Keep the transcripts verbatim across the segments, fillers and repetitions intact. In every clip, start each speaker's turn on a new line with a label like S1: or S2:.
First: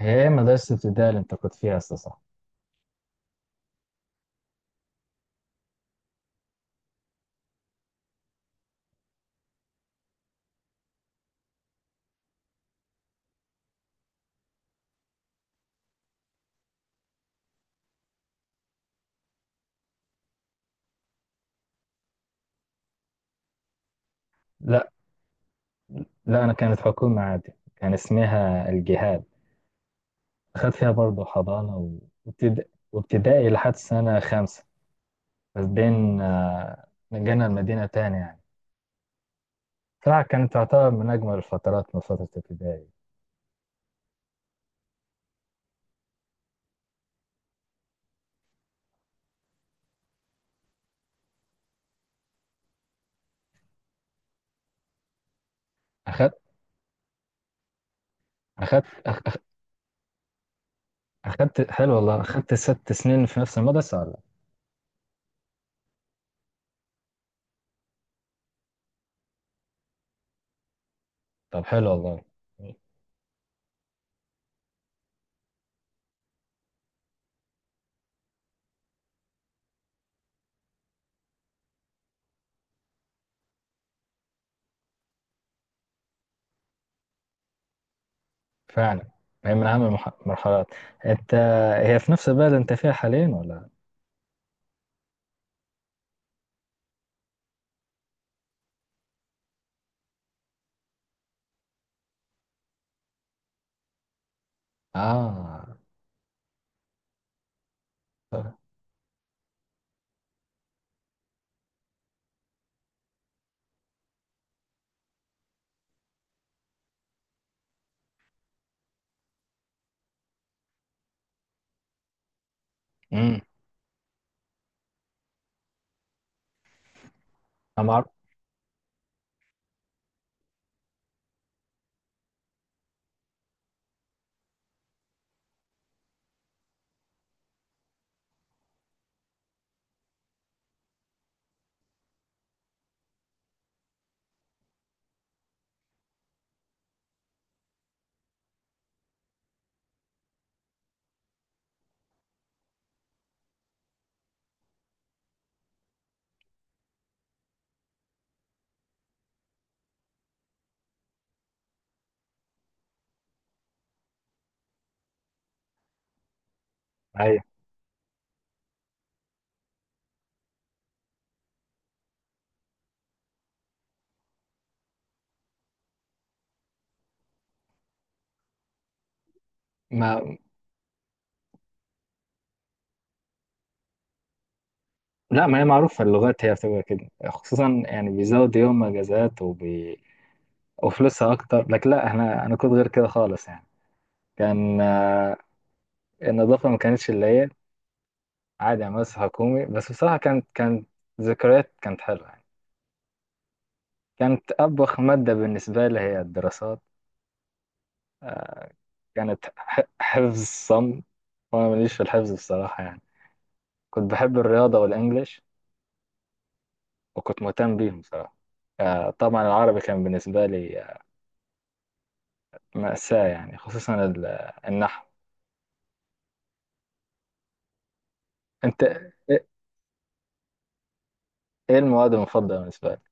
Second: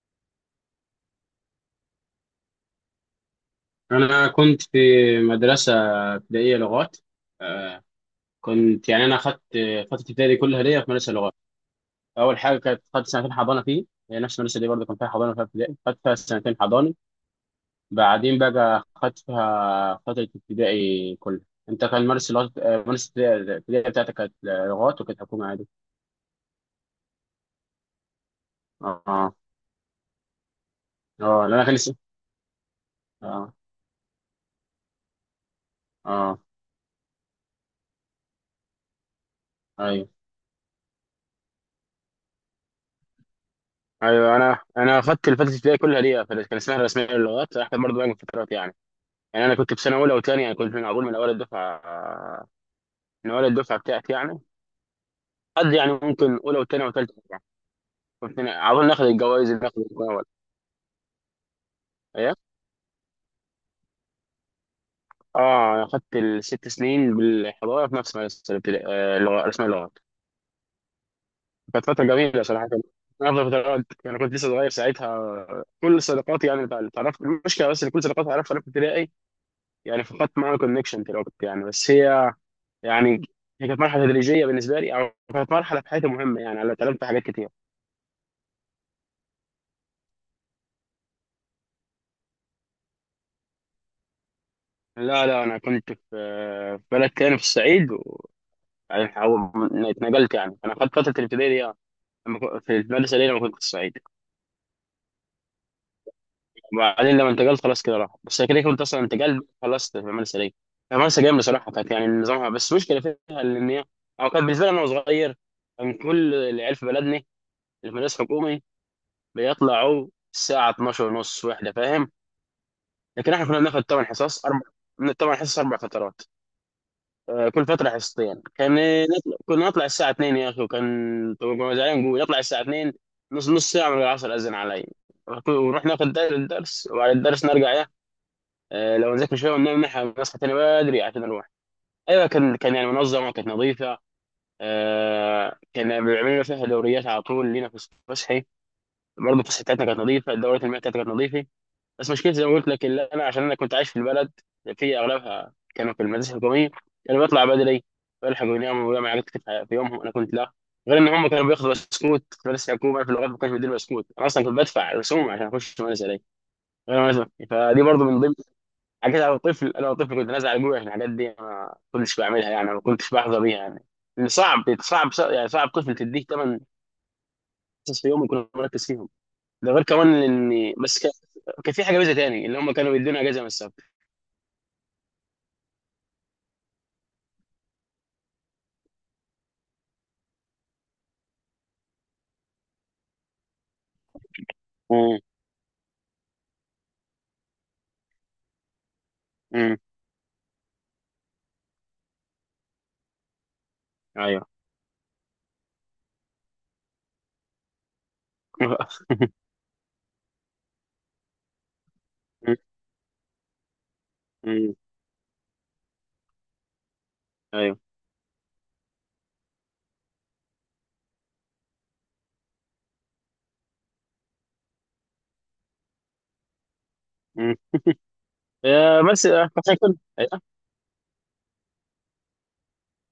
S1: هي مدرسة ابتدائي اللي أنت كنت فيها أساسا صح؟
S2: أنا كنت في مدرسة ابتدائية لغات آه، كنت يعني أنا أخدت فترة ابتدائي كلها ليا في مدرسة لغات. أول حاجة كانت خدت سنتين حضانة فيه، هي نفس المدرسة دي برضه كان فيها حضانة وفيها ابتدائي، خدت فيها سنتين حضانة، بعدين بقى خدت فيها فترة ابتدائي كلها. أنت كان مدرسة لغات آه، مدرسة الابتدائي بتاعتك كانت
S1: لا،
S2: لغات وكانت حكومة عادي؟
S1: لا، أنا كانت حكومة عادي، كان اسمها
S2: أه
S1: الجهاد.
S2: أه.
S1: أخدت فيها برضه
S2: آه، لا، أنا كان
S1: حضانة
S2: لسه.
S1: و- وابتدا- وابتدائي
S2: أه
S1: لحد سنة خامسة. بس بين
S2: أه.
S1: آه، نقلنا المدينة تاني يعني.
S2: أيوه
S1: صراحة كانت تعتبر من أجمل الفترات، من فترة ابتدائي.
S2: أيوه. أنا أنا أخدت الفترة الابتدائية كلها ليا، كان اسمها الرسمية للغات، أحسن برضه بقى من فترات يعني يعني انا كنت في سنه اولى وثانيه، يعني كنت من اقول من اول الدفعه من اول الدفعه بتاعتي يعني. قد يعني
S1: أخدت
S2: ممكن اولى وثانيه وثالثه يعني، كنت على
S1: أخدت
S2: طول ناخد
S1: أخ-
S2: الجوائز اللي ناخد الاول.
S1: أخدت حلو والله،
S2: ايه.
S1: أخدت ست سنين في نفس المدرسة ولا؟
S2: اه اخدت الست سنين بالحضاره في نفس مدرسه الابتدائي، آه، لغة- رسم اللغات.
S1: طب
S2: كانت
S1: حلو
S2: فتره
S1: والله.
S2: جميله صراحه، من افضل فترات. انا كنت لسه صغير ساعتها، كل صداقاتي يعني اللي تعرفت. المشكله بس ان كل صداقاتي اعرفها انا في ابتدائي، يعني فقدت معاهم كونكشن في الوقت يعني. بس هي يعني هي كانت مرحله تدريجيه بالنسبه لي، او كانت مرحله في حياتي مهمه، يعني انا اتعلمت حاجات كتير.
S1: فعلا، هي من أهم المرحلات. أنت هي في نفس البلد أنت فيها حاليا ولا؟
S2: لا لا، انا كنت في في بلد تاني في الصعيد و... يعني حاول- اتنقلت. يعني انا خدت فتره الابتدائي دي يعني لما كنت- في المدرسه دي لما كنت في الصعيد،
S1: آه.
S2: وبعدين لما انتقلت خلاص كده راح. بس كده كنت اصلا انتقلت خلصت في المدرسه دي. المدرسه جامده صراحه، كانت يعني نظامها، بس مشكله فيها ان هي او كان بالنسبه لي انا صغير. كان كل العيال في بلدنا اللي في مدرسه حكومي بيطلعوا الساعه اتناشر ونص واحده، فاهم؟ لكن
S1: امم.
S2: احنا كنا بناخد ثمان حصص اربع، من الثمان حصص اربع فترات، آه، كل
S1: انا
S2: فترة
S1: معروف.
S2: حصتين. كان نطلع كنا نطلع الساعة اتنين يا أخي، وكان طبعا زعلان نقول نطلع الساعة اتنين نص نص ساعة من العصر أذن علي. ونكون- ونروح ناخذ دار الدرس، وبعد الدرس نرجع، يا آه، لو نذاكر شوية وننام، نح- نصحى تاني بدري عشان نروح. أيوة كان كان يعني منظمة، كانت نظيفة. آه، كان بيعملوا لنا فيها دوريات على طول، لينا في الصبح صحي برضه، تصحيحاتنا كانت نظيفة، الدورات المياه بتاعتنا كانت نظيفة. بس مشكلتي زي ما قلت لك، اللي انا عشان انا كنت عايش في البلد، في اغلبها كانوا في المدارس الحكوميه، انا بطلع بدري. والحق يناموا ويعمل حاجات كتير في في يومهم انا كنت لا. غير ان هم كانوا بياخدوا بسكوت في مدرسه الحكومه، في اللغات ما كانش بيديني بسكوت، انا اصلا كنت بدفع رسوم عشان اخش المدرسه دي غير المدرسة.
S1: ايوه.
S2: فدي برضو من ضمن حاجات، انا طفل انا طفل كنت نازل على ابويا عشان الحاجات دي ما كنتش بعملها يعني، ما كنتش بحظى بيها يعني. لأن صعب صعب صعب- يعني صعب طفل تديه ثمن حصص في يوم يكون مركز فيهم. ده غير كمان
S1: ما
S2: ان بس كان كان في حاجه ميزه تاني اللي هم كانوا بيدونا اجازه من السفر.
S1: لا، ما هي معروفه، اللغات هي بتبقى كده، خصوصا يعني بيزود يوم اجازات وبي... وفلوسها اكتر. لكن لا، احنا انا كنت غير كده خالص يعني. كان
S2: مم.
S1: آه، النظافه ما كانتش اللي هي عادي، يعني مدرسه حكومي.
S2: مم.
S1: بس بصراحه كانت كانت ذكريات، كانت حلوه يعني.
S2: ايوه.
S1: كانت ابخ ماده بالنسبه لي هي الدراسات، كانت ح- حفظ صم، وانا ماليش في الحفظ بصراحه يعني. كنت بحب
S2: مم.
S1: الرياضه والانجليش، وكنت مهتم
S2: ايوه.
S1: بيهم بصراحه. آه، طبعا العربي كان بالنسبة لي مأساة يعني، خصوصا ال- النحو.
S2: مم.
S1: انت
S2: آه، بس
S1: ايه؟
S2: آه، عشان كده أيوة.
S1: إيه المواد المفضلة بالنسبة لك؟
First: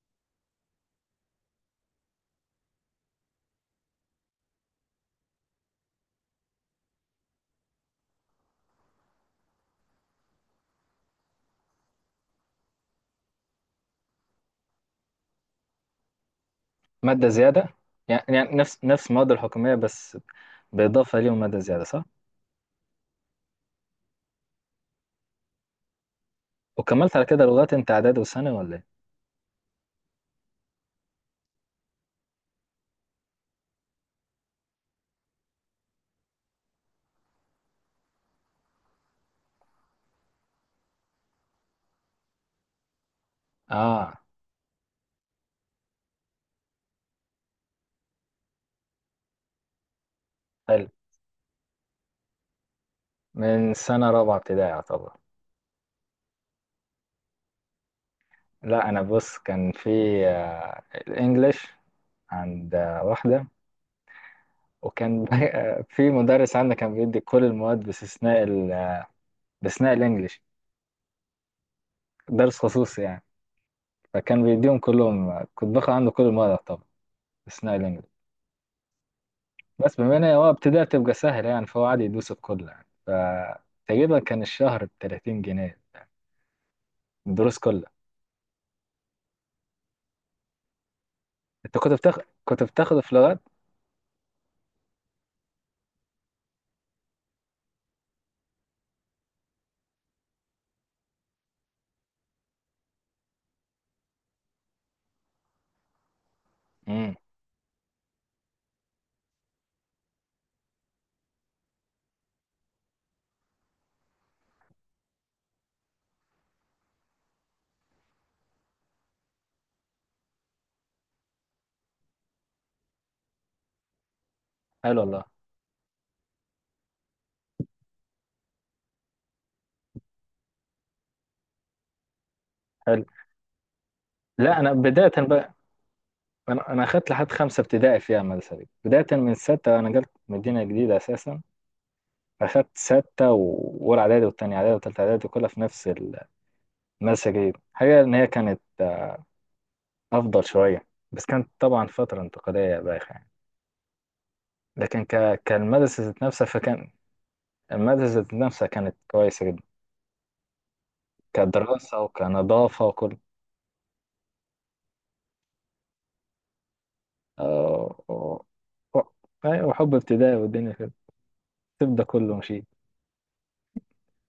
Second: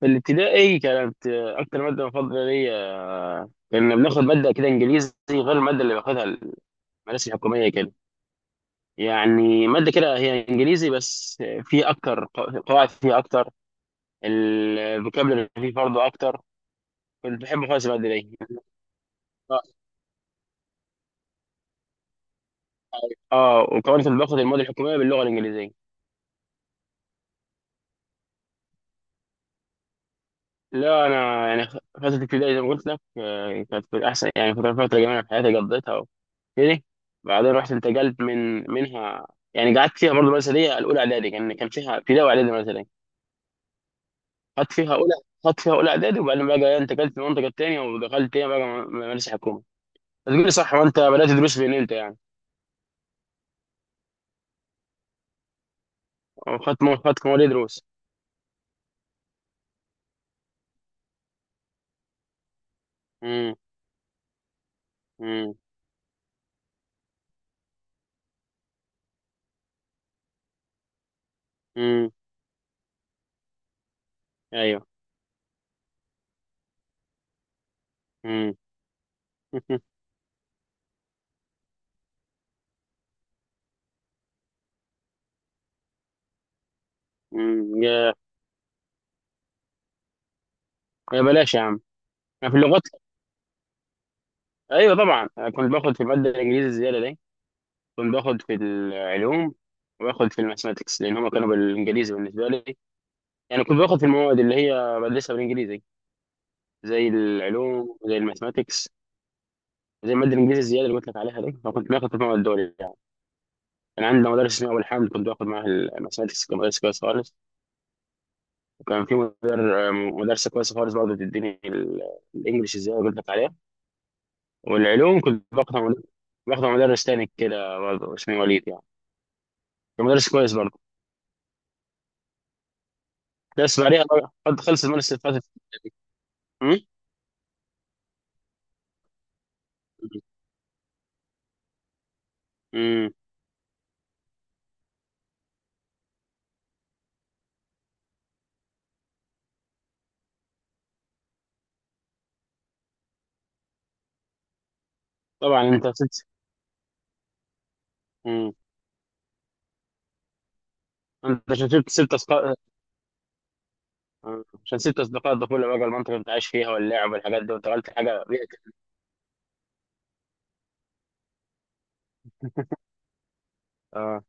S2: في الابتدائي كانت آه، اكتر ماده مفضله ليا، آه، كنا بناخد ماده كده انجليزي غير الماده اللي باخدها المدارس الحكوميه كده. يعني ماده كده هي انجليزي بس آه، في اكتر قو- قواعد فيها اكتر، الفوكابلري فيه برضه اكتر.
S1: مادة
S2: كنت بحب
S1: زيادة
S2: خالص الماده
S1: يعني،
S2: دي.
S1: يعني نفس نفس المواد
S2: اه.
S1: الحكومية، بس بإضافة ليهم مادة زيادة، صح؟
S2: آه، وكمان كنت باخد المواد الحكوميه باللغه الانجليزيه.
S1: وكملت على كده لغات انت إعدادي وثانوي ولا ايه؟
S2: لا انا يعني فتره الابتدائي زي ما قلت لك آه، كانت في الاحسن، يعني فتره فتره جميله في حياتي قضيتها وكده. بعدين رحت انتقلت من منها، يعني قعدت فيها برضه مثليه الاولى اعدادي. كان كان فيها ابتدائي واعدادي مثليه.
S1: اه
S2: خدت فيها اولى خدت فيها اولى اعدادي، وبعدين بقى إيه، انتقلت للمنطقه الثانيه ودخلت تاني بقى م- مدرسه حكومه. تقول لي صح
S1: حلو.
S2: وانت بدات تدرس فين انت يعني.
S1: من سنة رابعة ابتدائي يعتبر.
S2: خدت خدت مواد دروس.
S1: لا، انا بص، كان في آه، الانجليش عند آه، واحدة.
S2: امم.
S1: وكان
S2: امم.
S1: آه، في مدرس عندنا كان بيدي كل المواد باستثناء ال- آه، باستثناء الانجليش،
S2: امم.
S1: درس خصوصي يعني. فكان بيديهم
S2: ايوه.
S1: كلهم، آه، كنت باخد عنده كل المواد طبعا اثناء الانجليزي.
S2: امم.
S1: بس بما ان هو ابتدى تبقى سهله يعني، فهو عادي يدوس الكل يعني. فتقريبا كان الشهر ب ثلاثين جنيه، الدروس
S2: امم.
S1: كلها.
S2: يا يا بلاش يا
S1: انت
S2: عم.
S1: كنت بتاخد
S2: أنا في
S1: كنت
S2: اللغات،
S1: بتاخده في لغات؟
S2: ايوه طبعا، أنا كنت باخد في الماده الانجليزي الزياده دي، كنت باخد في العلوم، وباخد في الماثماتكس لان هم كانوا بالانجليزي بالنسبه لي. يعني كنت باخد في المواد اللي هي بدرسها بالانجليزي، زي
S1: امم.
S2: العلوم زي الماثماتكس زي الماده الانجليزي الزياده اللي قلت لك عليها دي، فكنت باخد في المواد دول يعني. كان عندنا مدرس اسمه ابو الحمد، كنت باخد معاه الماثماتكس، كان مدرس كويس خالص. وكان في مدر مدرسه كويسه خالص برضه بتديني ال- الانجليش الزياده اللي قلت لك عليها.
S1: حلو
S2: والعلوم
S1: والله.
S2: كنت باخدها مدرس باخدها مدرس تاني كده برضه اسمه وليد يعني، كان مدرس كويس برضه.
S1: حلو.
S2: بس بعدها بقى-
S1: لا، انا
S2: خلصت
S1: بدايه
S2: المدرسه اللي
S1: بقى، انا انا
S2: فاتت.
S1: اخدت لحد خمسه ابتدائي فيها المدرسه دي، بدايه من سته انا جبت مدينه جديده اساسا. اخدت
S2: امم.
S1: سته و- واولى اعدادي والتانية اعدادي والتالتة اعدادي كلها في نفس المدرسه الجديده. حاجه ان هي كانت افضل شويه، بس كانت طبعا فتره انتقاليه بايخه يعني. لكن ك...
S2: طبعا انت
S1: كالمدرسة ذات
S2: سبت.
S1: نفسها، فكان المادة ذات
S2: امم.
S1: نفسها كانت كويسة جدا،
S2: انت عشان سبت
S1: كدراسة
S2: سبت اصدقاء.
S1: وكنظافة وكل.
S2: آه. عشان سبت اصدقاء الطفوله بقى، المنطقه اللي انت عايش فيها واللعب والحاجات دي، وانتقلت
S1: آه،
S2: حاجه
S1: و-
S2: بيئتك.
S1: و- أيوة، وحب ابتدائي والدنيا كده، الطب ده كله مشي.
S2: اه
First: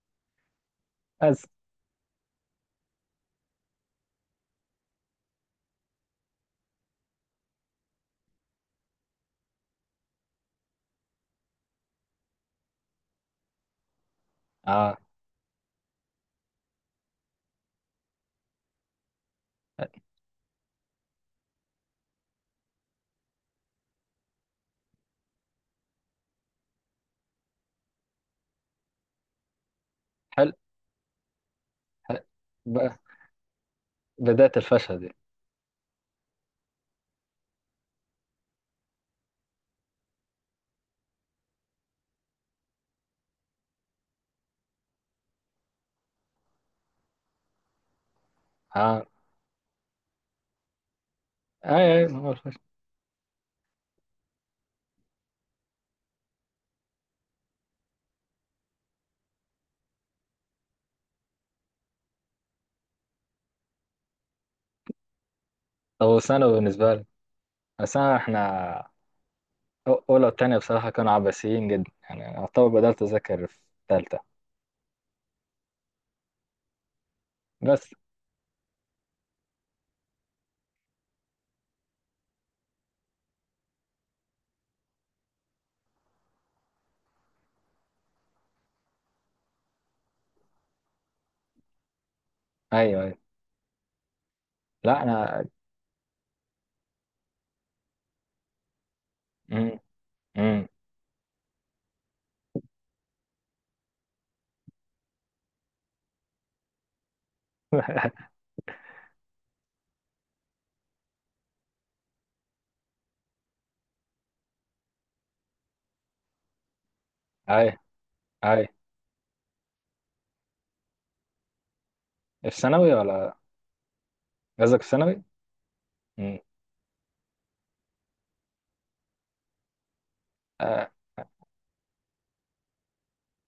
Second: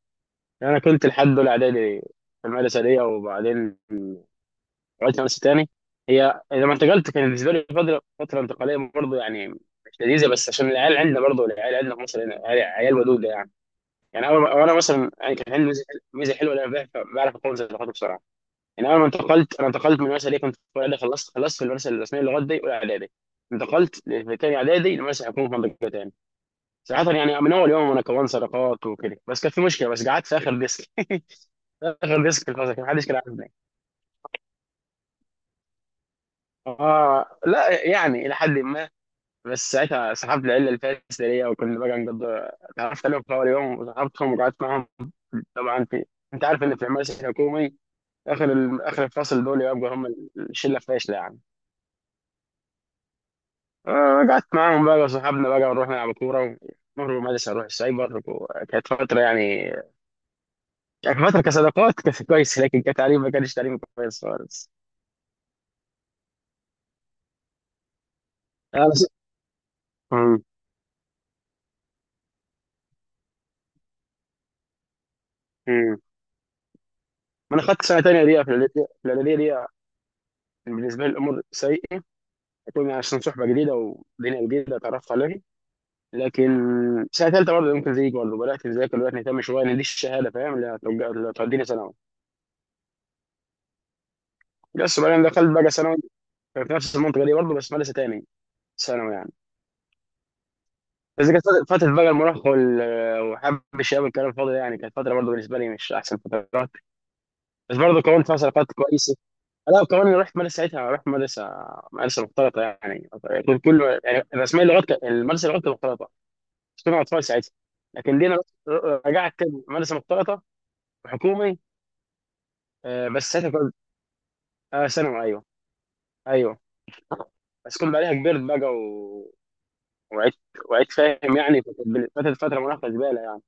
S2: انا كنت لحد
S1: بس
S2: اولى اعدادي في المدرسه دي، وبعدين رجعت مدرسه تاني. هي لما انتقلت كان بالنسبه لي فتره فتره انتقاليه برضه يعني مش لذيذه، بس عشان العيال عندنا برضه، العيال عندنا في مصر هنا عيال عيال ودوده يعني. يعني انا أنا
S1: اه،
S2: مثلا يعني كان عندي ميزه ميزة حلوه، إن انا بعرف بعرف اكون صداقات بسرعه. يعني انا لما انتقلت، انا انتقلت من المدرسه اللي كنت في اولى اعدادي، خلصت خلصت في المدرسه الرسميه للغات دي اولى اعدادي. انتقلت في تاني اعدادي المدرسه حكومه في منطقه تاني، صراحه يعني من اول يوم انا كونت صداقات وكده. بس كان في مشكله، بس قعدت في
S1: حل,
S2: اخر ديسك.
S1: حل.
S2: اخر ديسك في الفصل كان
S1: ب-
S2: محدش كان عارفني.
S1: بداية الفشل دي.
S2: اه لا يعني الى حد ما. بس ساعتها سحبت العيله الفاسده ليا، وكنا بقى نقضي، تعرفت عليهم في اول يوم وسحبتهم وقعدت معاهم. طبعا في، انت عارف ان في المدرسه الحكومي، اخر ال... اخر
S1: اه،
S2: الفصل دول يبقوا هم الشله الفاشله يعني.
S1: اي اي هو الفشل.
S2: آه، قعدت معاهم بقى صحابنا بقى، ونروح نلعب كورة، ونهرب من المدرسة نروح السايبر. وكانت فترة يعني كانت فترة كصداقات كانت كويسة، لكن كتعليم ما كانش تعليم كويس خالص.
S1: طب وثانوي بالنسبة لي، الثانوي احنا
S2: أنا س...
S1: أو- أولى
S2: مم.
S1: وتانية بصراحة كانوا عباسيين جدا يعني، أعتبر بدأت أذاكر في تالتة.
S2: مم. ما أنا خدت
S1: بس
S2: سنة تانية دي في الإعدادية في الإعدادية دي كان بالنسبة لي الأمور سيئة، كنا عشان صحبة جديدة ودنيا جديدة اتعرفت عليها. لكن سنة تالتة برضه ممكن زيك برضه بدأت أذاكر، بدأت نهتم شوية إن دي الشهادة، فاهم؟ اللي هتوجه- اللي هتوديني ثانوي.
S1: أيوه، أيوه.
S2: بس
S1: لا،
S2: بعدين
S1: أنا.
S2: دخلت بقى ثانوي في نفس المنطقة دي برضه، بس مدرسة تاني ثانوي يعني.
S1: مم. مم.
S2: بس كانت فترة فترة بقى المراهقة وال- وحب الشباب والكلام الفاضي ده يعني، كانت فترة برضه بالنسبة لي مش أحسن فترات، بس برضه كونت فترات كويسة. لا كمان رحت مدرسة ساعتها، رحت مدرسة مدرسة مختلطة يعني. كنت كله يعني رسميا اللغات كانت- المدرسة اللغات كانت مختلطة، بس كنا أطفال ساعتها،
S1: أي،
S2: لكن دينا
S1: أي.
S2: رحت- رجعت كده مدرسة مختلطة حكومي.
S1: في ثانوي
S2: آه، بس
S1: ولا؟
S2: ساعتها كنت.
S1: قصدك
S2: آه
S1: في ثانوي؟
S2: ثانوي أيوه.
S1: مم.
S2: أيوه. بس كنت بعدها كبرت بقى و... وعدت
S1: آه،
S2: وعدت فاهم يعني، فكانت فترة فترة مراهقة زبالة يعني.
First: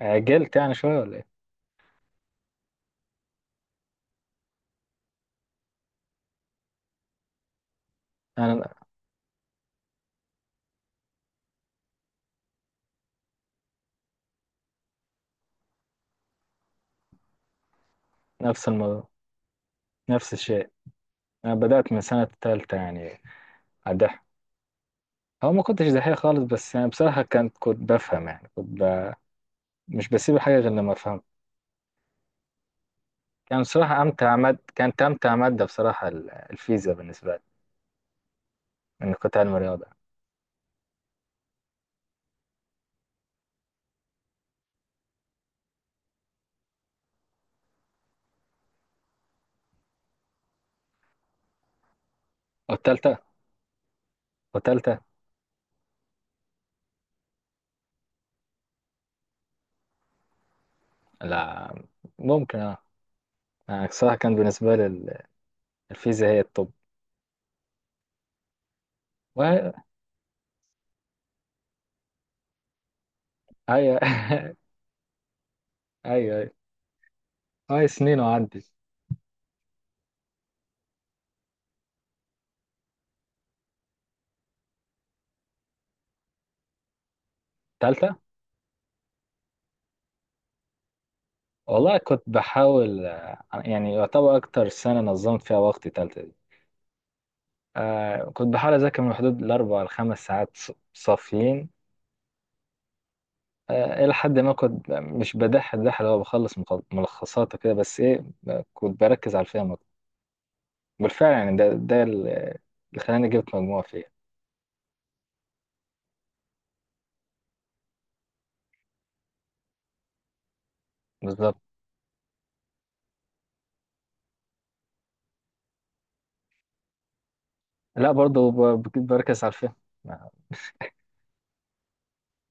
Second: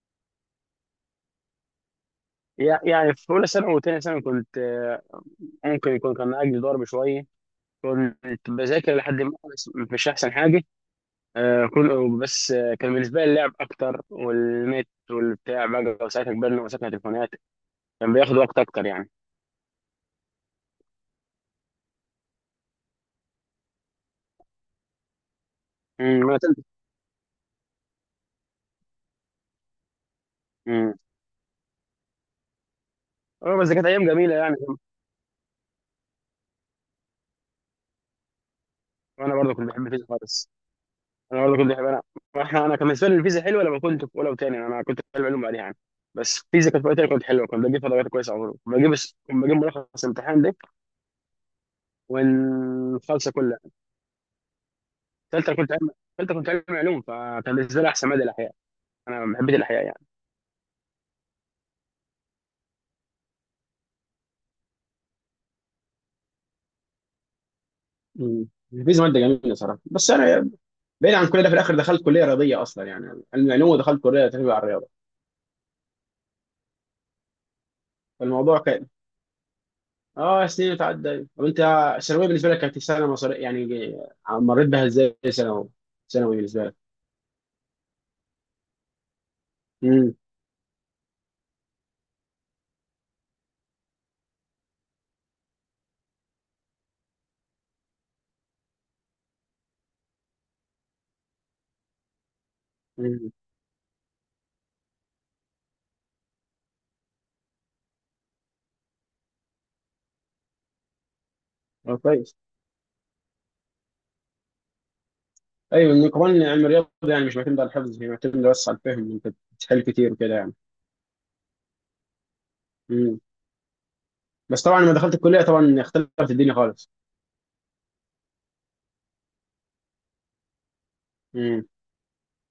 S1: عجلت يعني شوية ولا إيه؟
S2: يع- يعني في اولى ثانوي وثانيه ثانوي كنت آه، ممكن يكون كان اجلي ضرب شويه، كنت
S1: أنا
S2: بذاكر لحد ما، بس مش احسن حاجه. آه، كل بس آه، كان بالنسبه لي اللعب اكتر والنت والبتاع بقى، وساعتها كبرنا ومسكنا تليفونات، كان بياخد وقت
S1: نفس
S2: اكتر
S1: الموضوع،
S2: يعني.
S1: نفس الشيء، أنا بدأت من سنة تالتة يعني. أدح هو ما كنتش دحيح
S2: امم. انا
S1: خالص،
S2: تلت
S1: بس يعني بصراحة كنت كنت بفهم يعني، كنت ب... مش بسيب حاجة غير لما
S2: امم.
S1: أفهم.
S2: اه
S1: يعني
S2: بس كانت
S1: بصراحة
S2: ايام جميله
S1: أمتع
S2: يعني.
S1: مادة، كانت أمتع مادة بصراحة ال- الفيزياء بالنسبة لي، إني
S2: وانا
S1: كنت علم
S2: برضه كنت
S1: رياضة.
S2: بحب الفيزياء خالص. انا برضه كنت بحب انا احنا انا كان بالنسبه لي الفيزياء حلوه، لما كنت في اولى وثانيه انا كنت في علوم بعدها يعني. بس الفيزياء كانت في وقتها كنت حلوه، كنت بجيب فيها درجات كويسه. عمره كنت بجيب كنت بجيب ملخص الامتحان
S1: والتالتة
S2: والخالصه كلها.
S1: والتالتة
S2: ثالثه كنت علم ثالثه كنت علم علوم، فكان بالنسبه لي احسن ماده الاحياء، انا حبيت الاحياء يعني.
S1: لا، ممكن أه، يعني بصراحة كان بالنسبة لي ال- الفيزياء هي الطب.
S2: مم. الفيزياء ماده جميله
S1: وهي
S2: صراحه، بس انا بعيد عن كل ده، في الاخر دخلت كليه رياضيه اصلا يعني، علم علوم
S1: هي
S2: ودخلت كليه تربيه على الرياضه.
S1: أيوه، أيوه، هاي سنين
S2: فالموضوع
S1: وعدت.
S2: كان، اه سنين اتعدى. طب انت الثانويه بالنسبه لك كانت سنه مصريه يعني، مريت بها ازاي ثانوي؟ ثانوي بالنسبه لك.
S1: تالتة
S2: امم.
S1: والله، كنت بحاول آه، يعني يعتبر أكتر سنة نظمت فيها وقتي تالتة دي. آه كنت بحاول أذاكر من حدود الأربع لخمس ساعات ص- صافيين.
S2: امم.
S1: آه إلى حد ما كنت مش بدح الدح اللي هو بخلص مخ- ملخصات وكده، بس إيه، آه، كنت بركز على الفهم أكتر بالفعل. يعني ده
S2: اه
S1: ده ال-
S2: كويس.
S1: اللي خلاني جبت مجموعة فيها.
S2: ايوه إن كمان علم الرياضه يعني مش معتمد على الحفظ، هي معتمد بس على الفهم، انت بتحل كتير وكده
S1: بالظبط.
S2: يعني. بس طبعا لما دخلت الكليه طبعا اختلفت الدنيا خالص.
S1: لا، برضه ب- بركز على الفهم.
S2: امم.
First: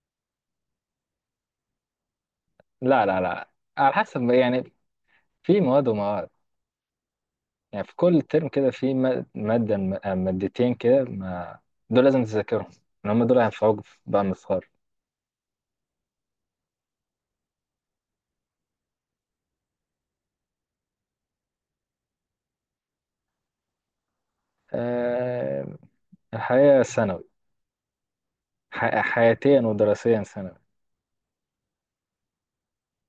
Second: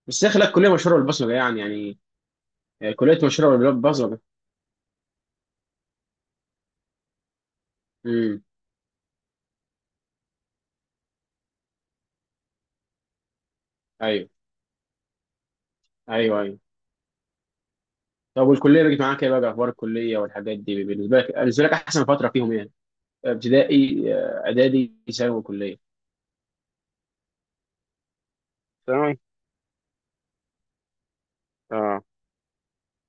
S2: بس يا اخي لا، الكليه مشهوره بالبصمجه، يعني يعني
S1: لا،
S2: كليه
S1: لا، لا،
S2: مشهوره
S1: على
S2: بالبصمجه.
S1: حسب يعني، في مواد ومواد. يعني في كل
S2: امم.
S1: ترم كده في م- مادة م- آه، مادتين كده، ما دول لازم تذاكرهم، لأن هم دول هينفعوك في- بقى
S2: ايوه.
S1: لما تتخرج.
S2: ايوه. ايوه. طب والكليه بقت معاك ايه بقى؟ اخبار الكليه والحاجات دي بالنسبه لك بالنسبه لك احسن فتره فيهم ايه؟ ابتدائي آه، اعدادي ثانوي كليه؟
S1: آه، الحياة ثانوي، ح-
S2: ثانوي
S1: حياتيا ودراسيا ثانوي.
S2: اه.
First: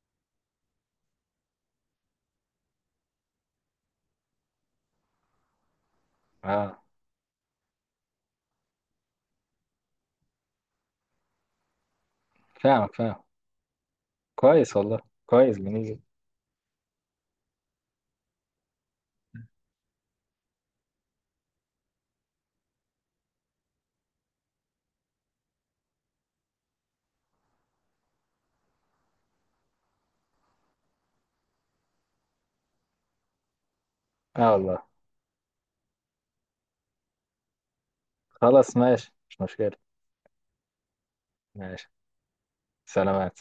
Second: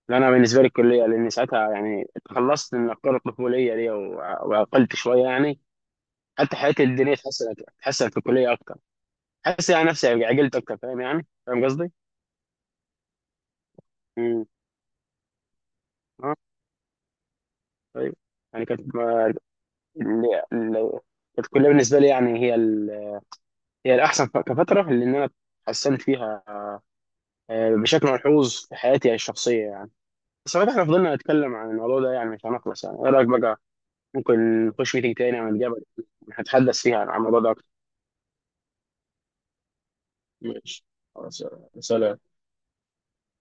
S2: لا انا بالنسبه لي الكليه، لان ساعتها يعني تخلصت من افكار الطفوليه دي و- وعقلت شويه يعني. حتى
S1: اه،
S2: حياتي الدينيه اتحسنت اتحسنت في الكليه اكتر. حاسس يعني نفسي عقلت اكتر، فاهم يعني؟ فاهم قصدي؟
S1: فاهمك، فاهم.
S2: امم.
S1: كويس والله، كويس. جميل جدا.
S2: ايوه. يعني كانت ما- ال- ال- كانت كلها بالنسبه لي يعني، هي ال... هي الاحسن ف- كفتره، لان انا اتحسنت فيها آه، بشكل ملحوظ في حياتي الشخصيه يعني. بس لو احنا فضلنا نتكلم عن الموضوع ده يعني مش هنخلص، يعني ايه رايك بقى،
S1: اه
S2: ممكن
S1: والله،
S2: نخش ميتنج تاني عن الجبل نتحدث فيها عن الموضوع ده اكتر.
S1: خلاص ماشي، مش مشكلة.
S2: ماشي. خلاص يلا.
S1: ماشي.
S2: سلام.
S1: سلامات.